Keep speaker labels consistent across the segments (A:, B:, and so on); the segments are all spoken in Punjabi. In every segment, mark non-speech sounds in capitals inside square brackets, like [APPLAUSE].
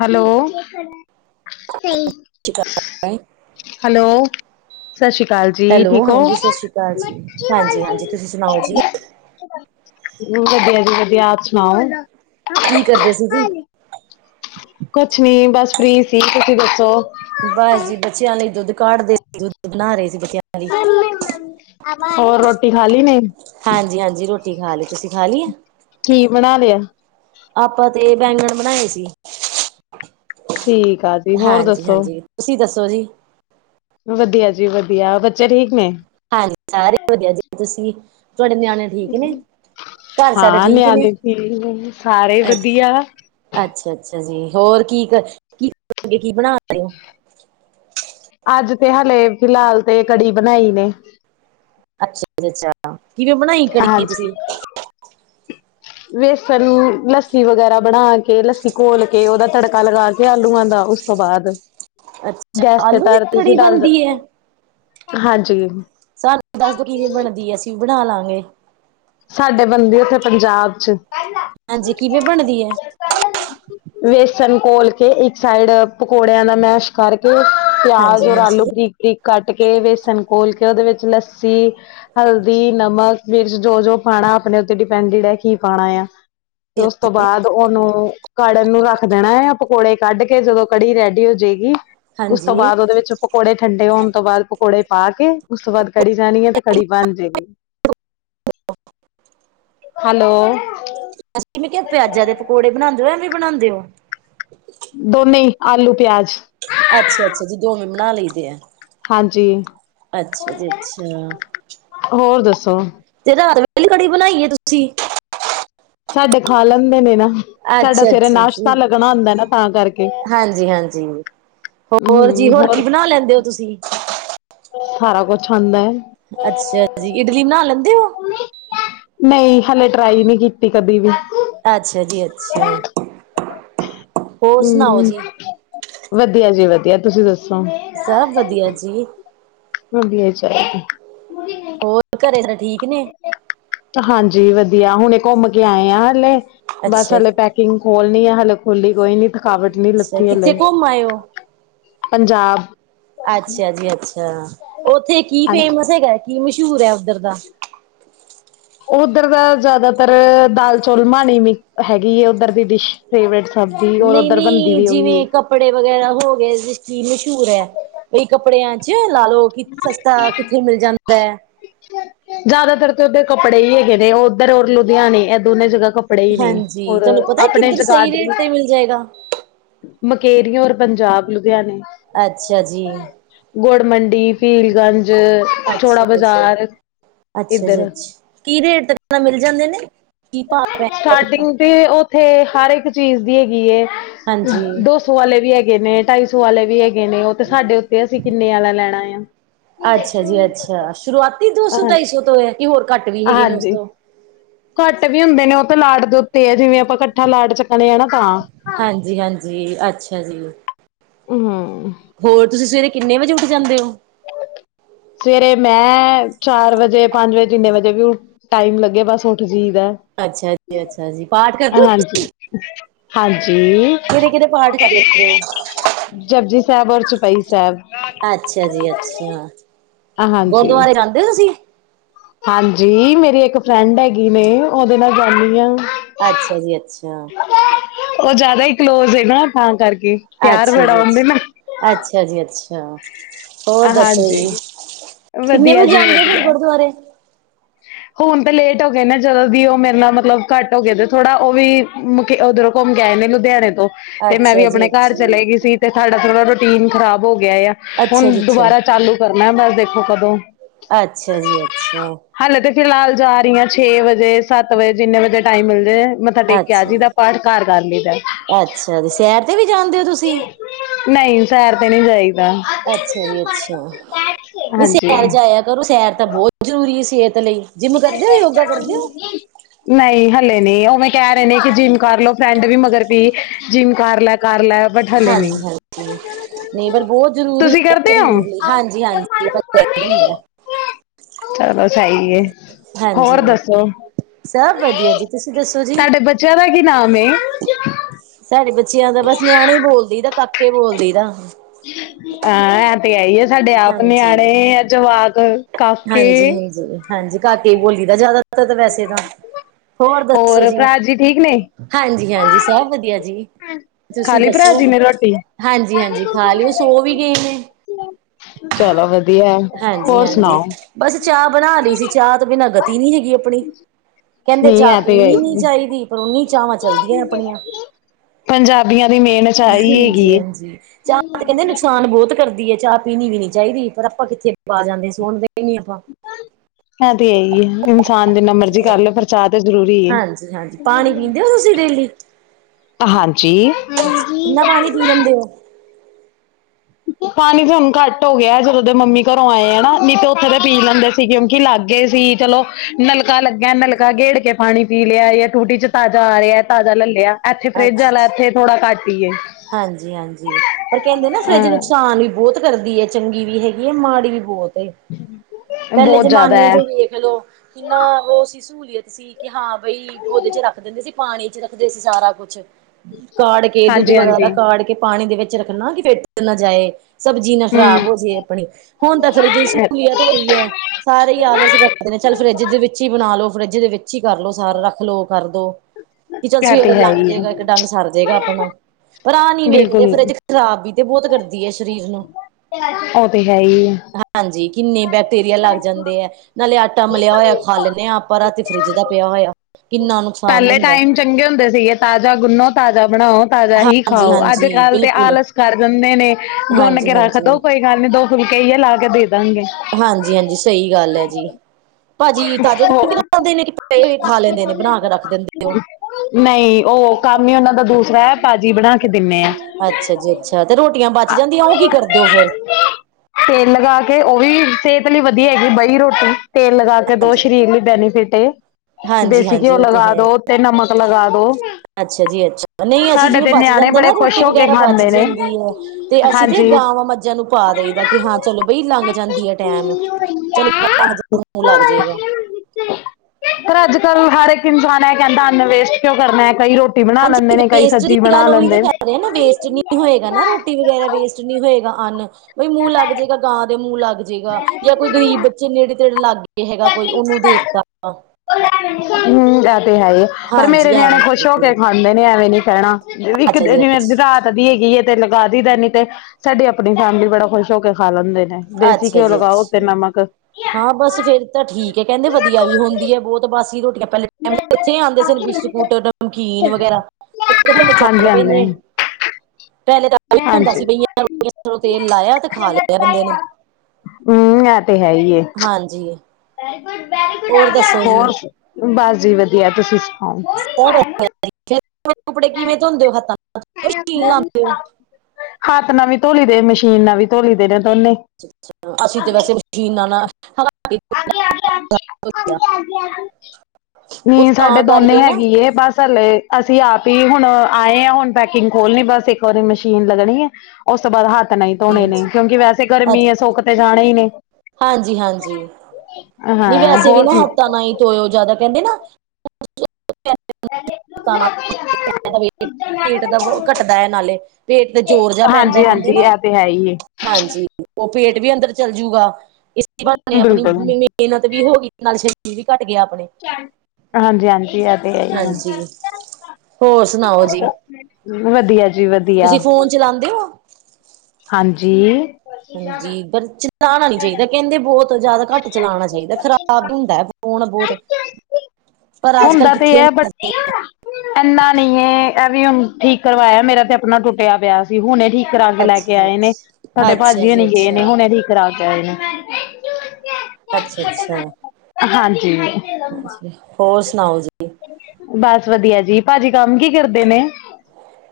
A: ਹੈਲੋ। ਹੈਲੋ। ਸਤਿ ਸ਼੍ਰੀ ਅਕਾਲ ਜੀ
B: ਹੈਲੋ
A: ਠੀਕ ਹੋ?
B: ਹਾਂਜੀ
A: ਵਧੀਆ
B: ਸਤਿ ਸ਼੍ਰੀ ਅਕਾਲ ਜੀ ਹਾਂਜੀ ਹਾਂਜੀ ਤੁਸੀਂ ਸੁਣਾਓ ਜੀ
A: ਜੀ- ਵਧੀਆ ਆਪ ਸੁਣਾਓ?
B: ਕੀ ਕਰਦੇ ਸੀ ਕੀ?
A: ਕੁਛ ਨੀ ਬਸ ਫਰੀ ਸੀ ਤੁਸੀਂ ਦੱਸੋ?
B: ਬਸ ਜੀ ਬੱਚਿਆਂ ਲਈ ਦੁੱਧ ਕਾਢਦੇ ਸੀ ਦੁੱਧ ਬਣਾ ਰਹੇ ਸੀ ਬੱਚਿਆਂ ਲਈ।
A: ਹੋਰ ਰੋਟੀ ਖਾ ਲਈ ਨੇ।
B: ਹਾਂਜੀ-ਹਾਂਜੀ, ਰੋਟੀ ਖਾ ਲਈ ਤੁਸੀਂ ਖਾ ਲਈਏ?
A: ਕੀ ਬਣਾ ਲਿਆ।
B: ਆਪਾਂ ਤੇ ਬੈਂਗਣ ਬਣਾਏ ਸੀ।
A: ਠੀਕ ਆ ਜੀ ਹੋਰ
B: ਹਾਂਜੀ
A: ਦੱਸੋ?
B: ਹਾਂਜੀ ਤੁਸੀਂ ਦੱਸੋ ਜੀ।
A: ਵਧੀਆ ਜੀ ਵਧੀਆ, ਬੱਚੇ ਠੀਕ ਨੇ।
B: ਹਾਂਜੀ ਸਾਰੇ ਵਧੀਆ, ਜੀ ਤੁਸੀਂ। ਨਿਆਣੇ ਠੀਕ ਨੇ ਘਰ ਸਾਰੇ
A: ਹਾਂ,
B: ਠੀਕ ਨੇ
A: ਨਿਆਣੇ ਸੀ ਸਾਰੇ ਵਧੀਆ।
B: ਅੱਛਾ-ਅੱਛਾ ਜੀ, ਹੋਰ ਕੀ ਕੀੱਗੇ ਕੀ ਬਣਾ? ਰਹੇ ਹੋ
A: ਅੱਜ ਤੇ ਹਲੇ ਫਿਲਹਾਲ ਤੇ ਕੜੀ ਬਣਾਈ ਨੇ।
B: ਅੱਛਾ-ਅੱਛਾ, ਕਿਵੇਂ ਬਣਾਈ ਕੜੀ
A: ਹਾਂਜੀ
B: ਤੁਸੀਂ?
A: ਵੇਸਣ, ਲੱਸੀ ਵਗੈਰਾ ਬਣਾ ਕੇ ਲੱਸੀ ਘੋਲ ਕੇ ਉਹਦਾ ਤੜਕਾ ਲਗਾ ਕੇ ਆਲੂਆਂ ਦਾ। ਉਸ ਤੋਂ ਬਾਅਦ
B: ਅੱਛਾ
A: ਗੈਸ ਤੇ
B: ਆਲੂ ਦੀ
A: ਤਰਤੀ ਸੀ
B: ਕੜੀ
A: ਡਲ
B: ਬਣਦੀ ਹੈ
A: ਹਾਂਜੀ।
B: ਸਾਨੂੰ ਦੱਸ ਦ ਕਿਵੇਂ ਬਣਦੀ ਅਸੀਂ ਵੀ ਬਣਾ ਲਾਂਗੇ।
A: ਸਾਡੇ ਬੰਦੇ ਉੱਥੇ ਪੰਜਾਬ ਚ
B: ਹਾਂਜੀ ਕਿਵੇਂ ਬਣਦੀ ਹੈ
A: ਵੇਸਣ ਘੋਲ ਕੇ ਇੱਕ ਸਾਈਡ ਪਕੌੜਿਆਂ ਦਾ ਮੈਸ਼ ਕਰਕੇ ਪਿਆਜ਼
B: ਹਾਂਜੀ
A: ਔਰ ਆਲੂ
B: ਹਾਂਜੀ
A: ਬਰੀਕ-ਬਰੀਕ ਕੱਟ ਕੇ ਬੇਸਣ ਘੋਲ ਕੇ ਉਹਦੇ ਵਿੱਚ ਲੱਸੀ, ਹਲਦੀ, ਨਮਕ, ਮਿਰਚ ਜੋ-ਜੋ ਖਾਣਾ ਆਪਣੇ ਉੱਤੇ ਪੈਂਦੀੜੈ ਕੀ ਖਾਉਣਾ ਆ ਤੇ ਉਸ ਤੋਂ ਬਾਅਦ ਉਹਨੂੰ ਕਾੜਨ ਨੂੰ ਰੱਖ ਦੇਣਾ ਆ। ਪਕੌੜੇ ਕੱਢ ਕੇ ਜਦੋਂ ਕੜੀ ਰੈਡੀ ਹੋ ਜਾਏਗੀ ਉਸ ਤੋਂ
B: ਹਾਂਜੀ
A: ਬਾਅਦ ਉਹਦੇ ਵਿੱਚ ਪਕੌੜੇ ਠੰਡੇ ਹੋਣ ਤੋਂ ਬਾਅਦ ਪਕੌੜੇ ਪਾ ਕੇ, ਉਸ ਤੋਂ ਬਾਅਦ ਕੜੀ ਜਾਣੀ ਹੈ, ਤੇ ਕੜੀ ਬਣ ਜਾਵੇਗੀ।
B: ਹ [UNINTELLIGIBLE]
A: ਹੈਲੋ
B: ਅ ਮ ਕਿਹਾ ਪਿਆਜਾਂ ਦੇ ਪਕੌੜੇ ਬਣਾਉਂਦੇ ਹੋ, ਐ ਵੀ ਬਣਾਉਦੇ ਹੋ।
A: ਦੋਨੇ ਹੀ, ਆਲੂ ਪਿਆਜ।
B: ਅੱਛਾ ਅੱਛਾ ਜੀ ਦੋਵੇਂ ਬਣਾ ਲਈਦੇ ਐ।
A: ਹਾਂਜੀ
B: ਅੱਛਾ ਜੀ ਅੱਛਾ
A: ਹੋਰ ਦੱਸੋ
B: ਤੇ ਰਾਤ ਵੇਲੀ ਕੜੀ ਬਣਾਈ ਏ ਤੁਸੀਂ।
A: ਸਾਡੇ ਖਾ ਲੈਂਦੇ ਨੇ ਨਾ। ਸਾਡਾ
B: ਅੱਛਾ
A: ਸਵੇਰੇ
B: ਅੱਛਾ ਜੀ
A: ਨਾਸ਼ਤਾ ਲੱਗਣਾ ਹੁੰਦਾ ਨਾ ਤਾਂ ਕਰਕੇ।
B: ਹਾਂਜੀ ਹਾਂਜੀ ਹੋਰ ਜੀ ਹੋਰ ਕੀ ਬਣਾ ਲੈਂਦੇ ਹੋ ਤੁਸੀਂ।
A: ਸਾਰਾ ਕੁਛ ਆਂਦਾ ਹੈ।
B: ਅੱਛਾ ਜੀ ਇਡਲੀ ਬਣਾ ਲੈਂਦੇ ਹੋ।
A: ਨਹੀਂ ਹਲੇ ਟਰਾਈ ਨਹੀਂ ਕੀਤੀ, ਕਦੀ ਵੀ।
B: ਅੱਛਾ ਜੀ ਅੱਛਾ ਹੋਰ ਸੁਣਾਓ
A: ਹਮ
B: ਜੀ।
A: ਵਧੀਆ ਜੀ ਵਧੀਆ ਤੁਸੀਂ ਦੱਸੋ।
B: ਸਭ ਵਧੀਆ ਜੀ
A: ਵਧੀਆ ਹੀ ਚਾਹਿਦਾ।
B: ਹੋਰ ਘਰੇ, ਤਾਂ ਠੀਕ ਨੇ।
A: ਹਾਂਜੀ ਵਧੀਆ ਹੁਣੇ ਘੁੰਮ ਕੇ ਆਏ ਆ ਹਾਲੇ, ਬਸ
B: ਅੱਛਾ
A: ਹਾਲੇ ਪੈਕਿੰਗ ਖੋਲਣੀ ਆ ਹਾਲੇ ਖੋਲੀ ਕੋਈ ਨੀ, ਥਕਾਵਟ ਨਹੀਂ
B: ਅੱਛਾ
A: ਲਥੀ
B: ਕਿੱਥੇ
A: ਹਾਲੇ,
B: ਘੁੰਮ ਆਏ ਹੋ
A: ਪੰਜਾਬ।
B: ਅੱਛਾ ਜੀ ਅੱਛਾ, ਔਥੇ ਕੀ
A: ਹਾਂਜੀ
B: ਫੇਮਸ ਹੈਗਾ। ਕੀ ਮਸ਼ਹੂਰ ਹੈ, ਉੱਧਰ ਦਾ।
A: ਉੱਧਰ ਦਾ ਜ਼ਿਆਦਾਤਰ ਦਾਲ ਚੌਲ, ਮਾਣੀ ਮ ਹੈਗੀ ਹੈ, ਉੱਧਰ ਦੀ ਡਿਸ਼ ਫੇਵਰੇਟ ਸਭ ਦੀ ਔਰ
B: ਨਹੀਂ
A: ਉੱਧਰ ਬਣਦੀ
B: ਨਹੀਂ
A: ਵੀ ਉਹੀ ਹੈ
B: ਜਿਵੇਂ ਕੱਪੜੇ ਵਗੈਰਾ ਹੋ ਗਏ, ਜਿਸ ਚੀਜ਼ ਲਈ ਮਸ਼ਹੂਰ ਹੈ। ਕਈ ਕੱਪੜਿਆਂ 'ਚ। ਲਾ ਲਓ ਕਿ ਸਸਤਾ ਕਿੱਥੇ ਮਿਲ ਜਾਂਦਾ ਹੈ
A: ਜ਼ਿਆਦਾਤਰ ਤੇ ਉਹ ਤੇ। ਕੱਪੜੇ ਹੀ ਹੈਗੇ ਨੇ ਉਹ ਉੱਧਰ ਔਰ ਲੁਧਿਆਣੇ ਇਹ ਦੋਨੇ ਜਗਾ। ਕੱਪੜੇ ਹੀ ਨੇ
B: ਹਾਂਜੀ
A: ਹੋਰ
B: ਤੁਹਾਨੂੰ ਪਤਾ
A: ਆਪਣੇ
B: ਕਿੱਧਰ ਸਹੀ
A: ਜਗਾਦਰੀ।
B: ਰੇਟ ਤੇ ਮਿਲ ਜਾਏਗਾ
A: ਮਕੇਰੀਆ ਔਰ ਪੰਜਾਬ, ਲੁਧਿਆਣੇ।
B: ਅੱਛਾ ਜੀ।
A: ਗੁੜ ਮੰਡੀ, ਫੀਲਗੰਜ, ਚੋੜਾ
B: ਅੱਛਾ ਜੀ
A: ਬਾਜ਼ਾਰ।
B: ਅੱਛਾ ਜੀ
A: ਇੱਧਰ
B: ਅੱਛਾ ਕੀ ਰੇਟ ਤੱਕ ਕੱਪੜੇ ਮਿਲ ਜਾਂਦੇ ਨੇ? ਕੀ ਭਾਅ ਪੈ ਦਾ?
A: ਸਟਾਰਟਿੰਗ ਤੇ ਔਥੇ। ਹਰ ਇੱਕ ਚੀਜ਼ ਦੀ ਹੈਗੀ ਹੈ,
B: ਹਾਂਜੀ
A: ਦੋ ਸੌ ਵਾਲੇ ਵੀ ਹੈਗੇ ਨੇ, ਢਾਈ ਸੌ ਵਾਲੇ ਵੀ ਹੈਗੇ। ਹੈਗੇ ਨੇ ਉਹ ਤੇ ਸਾਡੇ ਉੱਤੇ ਅਸੀਂ ਕਿੰਨੇ ਆਲਾ ਲੈਣਾ ਆ।
B: ਅੱਛਾ ਜੀ ਅੱਛਾ, ਸ਼ੁਰੂਆਤੀ ਦੋ ਸੌ
A: ਹਾਂ
B: ਢਾਈ ਸੌ ਤੋਂ ਹੈ ਕਿ ਹੋਰ? ਘੱਟ ਵੀ ਹੈਗੇ ਨੇ ਉਸ
A: ਹਾਂਜੀ
B: ਤੋਂ।
A: ਘੱਟ ਵੀ ਹੁੰਦੇ ਨੇ ਉਹ ਤੇ ਲਾਟ ਦੇ ਉੱਤੇ ਆ, ਜਿਵੇਂ ਆਪਾਂ ਇਕੱਠਾ ਲਾਟ ਚੱਕਣੇ ਆਂ ਨਾ, ਤਾਂ।
B: ਹਾਂਜੀ ਹਾਂਜੀ ਅੱਛਾ ਜੀ।
A: ਹੂ
B: ਹੋਰ ਤੁਸੀਂ ਸਵੇਰੇ ਕਿੰਨੇ ਵਜੇ ਉੱਠ ਜਾਂਦੇ ਹੋ?
A: ਸਵੇਰੇ ਮੈਂ ਚਾਰ ਵਜੇ, ਪੰਜ ਵਜੇ ਜਿੰਨੇ ਵਜੇ ਵੀ ਉਹ ਟਾਈਮ ਲੱਗੇ, ਬਸ ਉੱਠ ਈਦ ਐ
B: ਅੱਛਾ ਜੀ ਅੱਛਾ ਜੀ ਪਾਠ ਕਰਦੇ ਹੋ
A: ਹਾਂਜੀ ਹਾਂਜੀ।
B: ਤੇ ਔਹ।
A: ਪਰ ਚੌਪਈ ਸਾਹਿਬ।
B: ਅੱਛਾ ਜੀ ਅੱਛਾ
A: ਹਾਂਜੀ
B: ਗੁਰਦੁਆਰੇ ਜਾਂਦੇ ਹੋ ਤੁਸੀਂ?
A: ਹਾਂਜੀ ਮੇਰੀ ਇੱਕ ਫਰੈਂਡ ਹੈਗੀ ਨੇ ਉਹਦੇ ਨਾਲ ਜਾਣੀ ਆਂ।
B: ਅੱਛਾ ਜੀ ਅੱਛਾ।
A: ਉਹ ਜ਼ਿਆਦਾ ਹੀ ਕਲੋਜ ਹੈ। ਨਾ ਤਾਂ ਕਰਕੇ? ਪਿਆਰ
B: ਅੱਛਾ
A: ਬੜਾ
B: ਜੀ
A: ਉਹਦੇ ਨਾਲ
B: ਅੱਛਾ ਅੱਛਾ ਜੀ ਅੱਛਾ। ਹੋਰ ਦੱਸੋ ਜੀ
A: ਹਾਂਜੀ
B: ਕਿੰਨੇ
A: ਵਧੀਆ
B: ਵਜੇ
A: ਜੀ
B: ਜਾਂਦੇ ਹੋ ਫਿਰ
A: ਵਧੀਆ।
B: ਗੁਰੂਦੁਆਰੇ।
A: ਹੁਣ ਤੇ ਲੇਟ ਹੋ ਗਏ ਨੇ ਜਦੋਂ ਦੀ ਉਹ ਮੇਰੇ ਨਾਲ ਮਤਲਬ ਘੱਟ ਹੋ ਗਏ ਤੇ ਥੋੜਾ ਉਹ ਵੀ ਮੁ ਉਧਰੋਂ ਘੁੰਮ। ਗਏ ਨੇ ਲੁਧਿਆਣੇ ਤੋਂ ਤੇ ਮੈਂ
B: ਅੱਛਾ
A: ਵੀ
B: ਜੀ
A: ਆਪਣੇ ਘਰ
B: ਅੱਛਾ,
A: ਚਲੇ ਗਈ ਸੀ ਤੇ ਸਾਡਾ ਥੋੜਾ ਰੂਟੀਨ ਖਰਾਬ ਹੋ ਗਿਆ। ਗਿਆ ਆ
B: ਅੱਛਾ
A: ਹੁਣ
B: ਜੀ ਅੱਛਾ,
A: ਦੁਬਾਰਾ ਚਾਲੂ ਕਰਨਾ ਬਸ ਦੇਖੋ ਕਦੋਂ?
B: ਅੱਛਾ ਜੀ ਅੱਛਾ।
A: ਹਾਲੇ ਤੇ ਫਿਲਹਾਲ ਜਾ ਰਹੀ ਹਾਂ ਛੇ ਵਜੇ, ਸੱਤ ਵਜੇ ਜਿੰਨੇ ਵਜੇ ਟਾਈਮ ਮਿਲ ਜੇ। ਮੱਥਾ ਟੇਕ ਕੇ ਆ
B: ਅੱਛਾ ਜੀ,
A: ਜਿਦਾ ਪਾਠ ਘਰ ਕਰ ਲਈਦਾ।
B: ਅੱਛਾ ਜੀ ਸੈਰ ਤੇ ਵੀ ਜਾਂਦੇ ਹੋ ਤੁਸੀਂ?
A: ਨਹੀਂ ਸੈਰ ਤੇ ਨਹੀਂ ਜਾਈਦਾ।
B: ਅੱਛਾ ਜੀ ਅੱਛਾ ਤੁਸੀਂ
A: ਹਾਂਜੀ
B: ਸੈਰ ਜਾਇਆ ਕਰੋ ਸੈਰ ਤਾਂ ਬਹੁਤ ਜ਼ਰੂਰੀ ਸਿਹਤ। ਲਈ ਜਿੰਮ ਕਰਦੇ ਹੋ ਯੋਗਾ ਕਰਦੇ ਹੋ
A: ਨਹੀ ਹਲੇ। ਨਹੀਂ ਉਹਵੇਂ ਕਹਿ ਰਹੇ ਨੇ ਕਿ ਜਿੰਮ ਕਰ ਲਓ ਫਰੈਂਡ ਵੀ ਮਗਰ ਪਈ ਜਿੰਮ ਕਰ ਲੈ ਕਰ ਲੈ। ਬਟ ਹਲੇ ਨਹੀਂ
B: ਹਾਂਜੀ ਹਾਂਜੀ। ਨਹੀਂ ਪਰ ਬਹੁਤ ਜ਼ਰੂਰੀ
A: ਤੁਸੀਂ
B: ਹੈ
A: ਕਰਦੇ ਹੋ
B: ਸਰੀਰ ਲਈ ਹਾਂਜੀ ਹਾਂਜੀ ਹੁੰਦਾ।
A: ਚਲੋ ਸਹੀ ਹੈ ਹੋਰ
B: ਹਾਂਜੀ
A: ਦੱਸੋ?
B: ਸਭ ਵਧੀਆ ਜੀ ਤੁਸੀਂ ਦੱਸੋ ਜੀ
A: ਤੁਹਾਡੇ ਬੱਚਿਆਂ ਦਾ ਕੀ ਨਾਮ ਹੈ?
B: ਸਾਡੇ ਬੱਚਿਆਂ ਦਾ ਬਸ ਨਿਆਣੇ ਹੀ ਬੋਲ ਦੀ ਦਾ ਕਾਕੇ ਬੋਲ ਦੀ ਦਾ।
A: ਹਾਂ ਐ ਤੇ ਹੈ ਹੀ ਹੈ ਸਾਡੇ ਆਪ
B: ਹਾਂਜੀ
A: ਨਿਆਣੇ ਆ ਜਵਾਕ। ਕਾਕੇ
B: ਹਾਂਜੀ ਹਾਂਜੀ ਹਾਂਜੀ ਕਾਕੇ ਹੀ ਬੋਲੀ ਦਾ ਜ਼ਿਆਦਾਤਰ ਤਾਂ ਵੈਸੇ ਤਾਂ। ਹੋਰ ਦੱਸੋ ਜੀ
A: ਭਰਾ ਠੀਕ ਨੇ
B: ਹਾਂਜੀ ਹਾਂਜੀ ਸਭ ਵਧੀਆ ਜੀ। ਤੁਸੀਂ
A: ਖਾਲੀ ਭਰਾ
B: ਦੱਸੋ
A: ਜੀ ਨੇ ਰੋਟੀ
B: ਹਾਂਜੀ ਹਾਂਜੀ ਖਾ ਲਈ ਉਹ ਸੋ ਵੀ ਗਏ ਨੇ।
A: ਚਲੋ ਵਧੀਆ।
B: ਹਾਂਜੀ
A: ਹੋਰ
B: ਹਾਂਜੀ
A: ਸੁਣਾਓ
B: ਬਸ ਚਾਹ ਬਣਾ ਰਹੀ ਸੀ ਚਾਹ ਤੋਂ ਬਿਨਾਂ ਗਤੀ ਨਹੀਂ ਹੈਗੀ। ਅਪਣੀ ਕਹਿੰਦੇ
A: ਨਹੀਂ
B: ਚਾਹ
A: ਐ ਤੇ ਹੈ
B: ਪੀਣੀ ਨੀ
A: ਹੀ
B: ਚਾਹੀਦੀ। ਉੱਨੀ ਚਾਵਾਂ ਚੱਲਦੀਆਂ ਐ ਅਪਣੀਆ।
A: ਪੰਜਾਬੀਆਂ ਦੀ ਮੇਨ ਚਾਹ ਹੀ ਹੈਗੀ
B: ਹਣਜੀ
A: ਏ
B: ਹਣਜੀ ਚਾਹ ਤੇ ਕਹਿੰਦੇ ਨੁਕਸਾਨ ਬਹੁਤ ਕਰਦੀ ਐ। ਚਾਹ ਪੀਣੀ ਵੀਨੀ ਚਾਹੀਦੀ ਪਰ ਆਪਾਂ ਕਿੱਥੇ ਬਾਜ ਆਂਦੇ ਸੁਣਦੇ ਇੰਨੀ ਆਪਾਂ।
A: ਹੈ ਤੇ ਇਹੀ ਐ ਇਨਸਾਨ ਜਿੰਨਾ ਮਰਜੀ ਕਰ ਲ ਪਰ ਚਾਹ ਤੇ ਜ਼ਰੂਰੀ ਐ।
B: ਹਾਂਜੀ ਪਾਣੀ ਪੀਂਦੇ ਔ ਤੁਸੀਂ ਡੇਲੀ।
A: ਪਹਾਨ।
B: ਕਿੰਨਾ ਪਾਣੀ ਪੀ ਲੈਂਦੇ ਔ।
A: ਪਾਣੀ ਤੇ ਹੁਣ ਘੱਟ ਔ ਗਿਆ ਜਦੋਂ ਦੇ ਮੰਮੀ ਘਰੋਂ ਆਏ ਆ ਨਾ ਨੀ ਤੇ ਉੱਥੇ ਤਾਂ ਪੀ ਲੈਂਦੇ ਸੀ ਕਿਉਂਕਿ ਲਾ ਗੇ ਸੀ ਚਲੋ ਨਲਕਾ ਲੱਗਿਆ ਨਲਕਾ ਗੇੜ ਕੇ ਪਾਣੀ ਪੀ ਲਿਆ ਯਾਂ ਟੂਟੀ ਚ ਤਾਜ਼ਾ ਆ ਰਿਹਾ ਤਾ ਅਲਾ ਲੇ ਲਿਆ ਇੱਥੇ ਫਰਿੱਜ ਆਲਾ
B: ਅੱਛਾ
A: ਇੱਥੇ ਥੋੜਾ ਘੱਟ ਈ ਏ।
B: ਹਾਂਜੀ ਹਾਂਜੀ ਪਰ ਕਹਿੰਦੇ ਨਾ ਫਰਿੱਜ
A: ਹਾਂ,
B: ਨੁਕਸਾਨ ਵੀ ਬਹੁਤ ਕਰਦੀ ਐ। ਚੰਗੀ ਵੀ ਹੈਗੀ ਐਂ ਮਾੜੀ ਵੀ ਬਹੁ
A: ਤੀਮੀ ਬੋ
B: ਪਹਿਲੇ ਜਮਾਨੇ ਚ ਵੇਖਲਓ ਕਿਨਾ ਔ ਸੀ। ਸਹੂਲੀਅਤ ਸੀ ਕਿ ਹਾਂ ਬਈ ਉਹਦੇ ਚ ਰੱਖ ਦਿੰਦੇ ਸੀ ਪਾਣੀ ਚ ਰੱਖਦੇ ਸੀ ਸਾਰਾ ਕੁਛ। ਕਾੜ ਕੇ ਦੁੱਧ
A: ਹਾਂਜੀ
B: ਵਗੈਰਾ
A: ਹਾਂਜੀ
B: ਕਾੜ ਕੇ ਪਾਣੀ ਦੇ ਵਿੱਚ ਰੱਖਣਾ ਕਿ ਫੇ ਨਾ ਜਾਏ। ਸਬਜ਼ੀ ਨਾ ਖ਼ਰਾਬ
A: ਹੂੰ
B: ਔ ਜੇ ਅਪਣੀ ਹੁਣ ਤਾਂ ਫਰਿਜ ਵੀ ਸੂਲੀਅਤ ਹੋਈ। ਸਾਰੇ ਈ ਆਲਸ ਕਰਦੇ ਨੇ ਚੱਲ ਫਰਿੱਜ ਜੇ ਵਿੱਚ ਈ ਬਣਾ ਲੋ ਫਰਿੱਜ ਜੇ ਵਿੱਚ ਈ ਕਰ ਲੋ ਸਾਰਾ ਰੱਖ ਲੋ ਕਰ ਦੋ, ਕੀ ਚੱਲ
A: ਇਹ ਤੇ
B: ਸਵੇਰੇ
A: ਹੈ
B: ਲੰਘ
A: ਹੀ ਹੈ
B: ਜੇਗਾ ਇੱਕ ਡੰਗ ਸਰ ਜੇਗਾ ਆਪਣਾ। ਪਰ ਆ ਨੀ ਵੇਖਦੇ
A: ਬਿਲਕੁਲ
B: ਫਰਿੱਜ ਖਰਾਬ ਵੀ ਤੇ ਬਹੁਤ ਕਰਦੀ ਅ ਸਰੀਰ ਨੂੰ।
A: ਉਹ ਤੇ ਹੈ ਹੀ ਹੈ
B: ਹਾਂਜੀ ਕਿੰਨੇ ਬੈਕਟੀਰੀਆ ਲੱਗ ਜਾਂਦੇ ਐ, ਨਾ। ਟਾ ਮਲਿਆ ਹੋਇਆ ਖਾ ਲੈਣੇ ਆ ਆਪਾਂ ਰਾਤੀ ਫਰਿੱਜ ਦਾ ਪਿਆ ਹੋਇਆ। ਕਿੰਨਾ ਨੁਕਸਾਨ
A: ਪਹਿਲੇ
B: ਦਿੰਦਾ
A: ਟਾਈਮ ਚੰਗੇ ਹੁੰਦੇ ਸਿਗੇ ਤਾਜ਼ਾ ਗੁੰਨੋ ਤਾਜ਼ਾ। ਬਣਾਓ ਤਾਜ਼ਾ ਹੀ
B: ਹਾਂਜੀ
A: ਖਾਓ ਅੱਜ
B: ਹਾਂਜੀ
A: ਕੱਲ ਤੇ
B: ਬਿਲਕੁਲ
A: ਆਲਸ ਕਰ ਜਾਂਦੇ ਨੇ ਗੁੰਨ
B: ਹਾਂਜੀ
A: ਕੇ ਰੱਖ
B: ਹਾਂਜੀ
A: ਦੋ ਕੋਈ ਗੱਲ ਨੀ। ਦੋ ਫੁਲਕੇ ਈ ਐ ਲਾ ਕੇ ਦੇ। ਦਾਂਗੇ
B: ਹਾਂਜੀ ਹਾਂਜੀ ਸਹੀ ਗੱਲ ਅ ਜੀ ਭਾਜੀ ਤਾਜ਼ੇ
A: ਹੋ
B: [UNINTELLIGIBLE] ਖਾ ਲੈਂਦੇ ਨੇ ਬਣਾ ਕੇ ਰੱਖ ਦਿੰਦੇ ਹੋ
A: ਨਹੀਂ, ਉਹ ਕੰਮ ਹੀ ਉਹਨਾਂ ਦਾ ਦੂਸਰਾ ਐ। ਤਾਜੀ ਬਣਾ। ਕੇ ਦਿੰਨੇ
B: ਆ
A: ਤੇਲ ਲਗਾ। ਉਹ ਵੀ ਸਿਹਤ ਲਈ ਵਧੀਆ ਹੈਗੀ ਬਹੀ ਰੋਟੀ ਤੇਲ ਲਗਾ ਕੇ ਦੋ
B: ਹਾਂਜੀ
A: ਸਰੀਰ ਲਈ ਬੈਨੀਫਿਟ ਐ।
B: ਹਾਂਜੀ
A: ਦੇਸੀ ਘਿਓ
B: ਹਾਂਜੀ ਉਹ ਤੇ
A: ਲਗਾ
B: ਹੈ
A: ਦੋ ਤੇ ਨਮਕ ਲਗਾ ਦੋ।
B: ਅੱਛਾ ਜੀ, ਅੱਛਾ ਨਹੀਂ, ਅਸੀਂ
A: ਸਾਡੇ
B: ਜਿਵੇਂ
A: ਤੇ
B: ਬਚ
A: ਨਿਆਣੇ
B: ਜਾਂਦਾ
A: ਬੜੇ
B: ਨਾ
A: ਖੁਸ਼
B: ਰੋਟੀ
A: ਹੋ ਕੇ
B: ਵਗੈਰਾ ਬਚ
A: ਖਾਂਦੇ ਨੇ
B: ਜਾਂਦੀ ਐ, ਤੇ ਅਸੀਂ
A: ਹਾਂਜੀ।
B: ਗਾਵਾਂ-ਮੱਝਾਂ ਨੂੰ ਪਾ ਦਈਦਾ ਕਿ ਹਾਂ, ਚਲੋ ਬਈ, ਲੰਘ ਜਾਂਦੀ ਐ ਟੈਮ, ਚਲੋ ਜੇਗਾ।
A: ਪਰ ਅੱਜ ਕੱਲ ਹਰ ਇੱਕ ਇਨਸਾਨ ਅਹ ਕਹਿੰਦਾ, 'ਅੰਨ ਵੇਸਟ ਕਿਉਂ ਕਰਨਾ ਐ, ਕਈ ਰੋ
B: ਹਾਂਜੀ ਵੇਸਰੀ ਗੱਲ ਉਹੀ ਤੇ ਕਰ ਰਹੇ ਨਾ, ਵੇਸਟ ਨਹੀਂ ਹੋਏਗਾ ਨਾ, ਰੋਟੀ ਵਗੈਰਾ ਵੇਸਟ ਨਹੀਂ ਹੋਏਗਾ। ਅੰਨ ਬਈ ਮੂੰਹ ਲੱਗਜੇਗ, ਗਾਂ ਦੇ ਮੂੰਹ ਲੱਗਜੇਗ ਯਾ ਕੋਈ ਗਰੀਬ ਬੱਚੇ ਨੇੜੇ ਤੇੜੇ ਲ
A: ਹਮ ਗਲ ਯਾਂ ਪਰ ਮੇਰੇ
B: ਹਾਂਜੀ
A: ਨਿਆਣੇ ਖੁਸ਼ ਹੋ
B: ਐਵੇਂ
A: ਕੇ ਖਾਂਦੇ ਨੇ, ਐਵੇਂ ਨੀ ਕਹਿਣਾ। ਵਿਕ
B: ਅੱਛਾ
A: ਦੇ
B: ਜੀ
A: ਜਿਵੇਂ ਰਾਤ ਦੀ ਏਗੀ ਐ ਤੇ ਦੀ ਦੇਣੀ ਤੇ ਸਾਡੀ ਆਪਣੀ ਫੈਮਿਲੀ ਬੜਾ ਖੁਸ਼ ਹੋ ਕੇ ਖਾ ਲੈਂਦੇ ਦੇਸੀ
B: ਅੱਛਾ
A: ਘਿਓ
B: ਜੀ
A: ਲਗਾਓ ਉਤੇ
B: ਅੱਛਾ
A: ਨਮਕ
B: ਹਾਂ ਬਸ ਫੇਰ ਤੇ। ਕਹਿੰਦੇ ਵਧੀਆ ਈ ਹੁੰਦੀ ਐ ਬਹੁਤ ਬਾਸੀ ਰੋ ਇਥੇ ਈ ਆਂਦੇ ਸਨ ਬਿਸਕੁਟ ਨਮਕੀਨ ਵਗੈਰਾ। ਹੁਣ ਚਲ
A: ਹਾਂਜੀ
B: ਪੈਣੇ।
A: ਹਾਂਜੀ।
B: ਪਹਿਲੇ ਤਾਂ ਆ ਈ ਹੁੰਦਾ
A: ਹਾਂਜੀ।
B: ਸੀ ਬਈ---ਗਸਟਰੋ ਤੇਲ ਲਾਇਆ ਤੇ ਖਾ ਲਿਆ ਬੰਦੇ ਨੂੰ।
A: ਹਮ ਅ ਤੇ ਹੈ ਈ।
B: ਹਾਂਜੀ
A: ਵੇਰੀ ਗੂਡ
B: ਹੋਰ
A: ਅਫਟਰਨੂਨ
B: ਦੱਸੋ ਜੀ
A: ਹੋਰ ਬਸ ਜੀ ਵਧੀਆ ਤੁਸੀ ਸਣ ਹ ਨ
B: ਸਭ
A: ਪਾਏ ਨਾ
B: ਵਧੀਆ
A: [INAUDIBLE]
B: ਜੀ। ਫਿਰ
A: [INAUDIBLE]
B: ਕੱਪੜੇ ਕਿਵੇਂ ਧੋਂਦੇ ਹੋ ਹੱਥਾਂ ਨਾਲ ਧੋਂਦੇ ਹੋ, ਮਸ਼ੀਨ ਲਾਉਂਦੇ ਹੋ
A: ਹੱਥ ਨ ਵੀ ਧੋਲੀ ਦੇ ਮਸ਼ੀਨ ਨ ਵੀ ਧੋਲੀ ਦੇ ਨੇ ਦੋਨੇ।
B: ਅਸੀ ਤੇ ਵੈਸੇ ਮਸ਼ੀਨ ਨਾਲ ਨ
A: ਆਗੇ, ਆਗੇ, ਆਗੇ, ਆਗੇ, ਆਗੇ, ਆਗੇ
B: ਉਹ
A: ਵੀ ਸਾਡੇ
B: ਤਾਂ
A: ਦੋਨੇ
B: ਕਰਕੇ ਨਾ
A: ਹੈਗੀ ਏ, ਬਸ ਹਲੇ ਅਸੀ ਆਪ ਈ ਹੁਣ ਆਏ ਆ ਹੁਣ ਪੈਕਿੰਗ ਖੋਲਣੀ ਬਸ ਇੱਕ ਵਾਰੀ ਮਸ਼ੀਨ ਲੱਗਣੀ ਏ ਉਸ ਤੋ ਬਾਅਦ ਹੱਥ ਨ ਹੀ
B: ਹਾਂਜੀ
A: ਧੋਣੇ ਨੇ
B: ਹਾਂਜੀ
A: ਕਿਉਂਕਿ ਵੈਸੇ ਗਰਮੀ
B: ਅੱਛ-
A: ਹੈ ਸੋਕ ਤੇ ਜਾਣੇ ਈ ਨੇ
B: ਨੀ
A: ਹਾਂ,
B: ਵੈਸੇ ਵੀ
A: ਹੋਰ
B: ਨਾ
A: ਕੀ
B: ਹੱਥਾ ਨਾਲ ਹੀ ਧੋਇਓ ਜਿਆਦਾ ਕਹਿੰਦੇ [INAUDIBLE] ਪੇਟ ਦਾ ਘੱਟਦਾ ਐ ਨਾਲੇ ਪੇਟ ਤੇ ਜੋਰ ਜਾ ਪੈਂਦੈ
A: ਹਾਂਜੀ-ਹਾਂਜੀ ਐ ਤੇ ਹੈ ਈ ਏ,
B: ਹਾਂਜੀ ਓ [INAUDIBLE] ਪੇਟ ਵੀ ਅੰਦਰ ਚੱਲਜੂਗਾ ਇਸ ਬਹਾਨੇ ਆਪਣੀ
A: ਬਿਲਕੁਲ।
B: ਮਿਹਨਤ ਵੀ ਹੋਗੀ ਨਾਲ ਸਰੀਰ ਵੀ ਘੱਟ ਗਿਆ ਆਪਣੇ
A: ਹਾਂਜੀ ਹਾਂਜੀ ਇਹ ਤੇ ਹੈ ਹੀ ਹੈ
B: ਹਾਂਜੀ ਹੋਰ ਸਣਾਯੋ ਜੀ
A: ਵਧੀਆ ਜੀ। ਵਧੀਆ
B: ਤੁਸੀ ਫੋਨ ਚਲਾਉਂਦੇ ਓ?
A: ਹਾਂਜੀ।
B: ਹਾਂਜੀ ਪਰ ਚਲਾਣਾ ਨੀ ਚਾਹੀਦਾ ਕਹਿੰਦੇ ਬਹੁਤ ਜਿਆਦਾ ਘੱਟ ਚਲਾਉਣਾ ਚਾਹੀਦਾ ਖ਼ਰਾਬ ਹੁੰਦੈ ਫੋਨ ਬਹੁਤ ਪਰ ਅੱਜ ਕੱਲ
A: ਹੁੰਦਾ ਤੇ
B: ਕਿੱਥੇ
A: ਐ ਬਟ,
B: ਮੰਨਦੇ ਨੇ।
A: ਐਂਨਾ ਨਹੀ ਏ, ਇਹ ਵੀ ਹੁਣ ਠੀਕ ਕਰਵਾਇਆ, ਮੇਰਾ ਤੇ ਅਪਣਾ ਟੁੱਟਿਆ ਪਿਆ ਸੀ, ਹੁਣੇ ਠੀਕ ਠੀਕ ਕਰਾ ਕੇ
B: ਅੱਛਾ
A: ਲੈਕੇ
B: ਜੀ
A: ਆਏ ਨੇ,
B: ਅੱਛਾ
A: ਤੁਹਾਡੇ
B: ਅੱਛਾ
A: ਭਾਜੀ
B: ਜੀ
A: ਹੁਣੀ ਗਏ ਨੇ
B: ਅੱਛਾ
A: ਹੁਣੇ ਠੀਕ ਕਰਾ ਕੇ ਆਏ ਨੇ
B: ਅੱਛਾ ਅੱਛਾ
A: [INAUDIBLE] ਹਾਂਜੀ [INAUDIBLE]
B: ਹਾਂਜੀ ਹੋਰ ਸੁਣਾਓ ਜੀ
A: ਬਸ ਵਧੀਆ ਜੀ ਭਾਜੀ ਕੰਮ ਕੀ ਕਰਦੇ ਨੇ?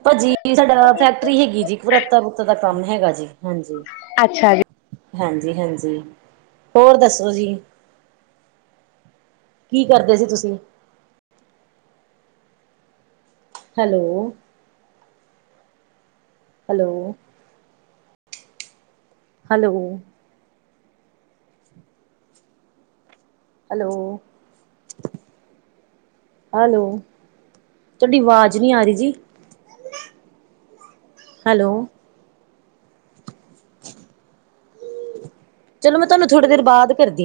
B: ਭਾਜੀ ਸਾਡਾ ਫੈਕਟਰੀ ਹੈਗੀ ਜੀ ਪਰੱਤਾ ਪਰੁੱਤਾ ਦਾ ਕੰਮ ਹੈਗਾ ਜੀ ਹਾਂਜੀ
A: ਅੱਛਾ ਜੀ।
B: ਹਾਂਜੀ ਹਾਂਜੀ ਹੋਰ ਦੱਸੋ ਜੀ। ਕੀ ਕਰਦੇ ਸੀ ਤੁਸੀ? Hello? Hello. Hello. Hello. Hello ਤੁਹਾਡੀ ਆਵਾਜ਼ ਨੀ ਆ ਰਹੀ ਜੀ। ਹੈਲੋ? ਚਲੋ ਮੈ ਤੁਹਾਨੂੰ ਥੋੜੀ ਦੇਰ ਬਾਦ ਕਰਦੀ ਆ।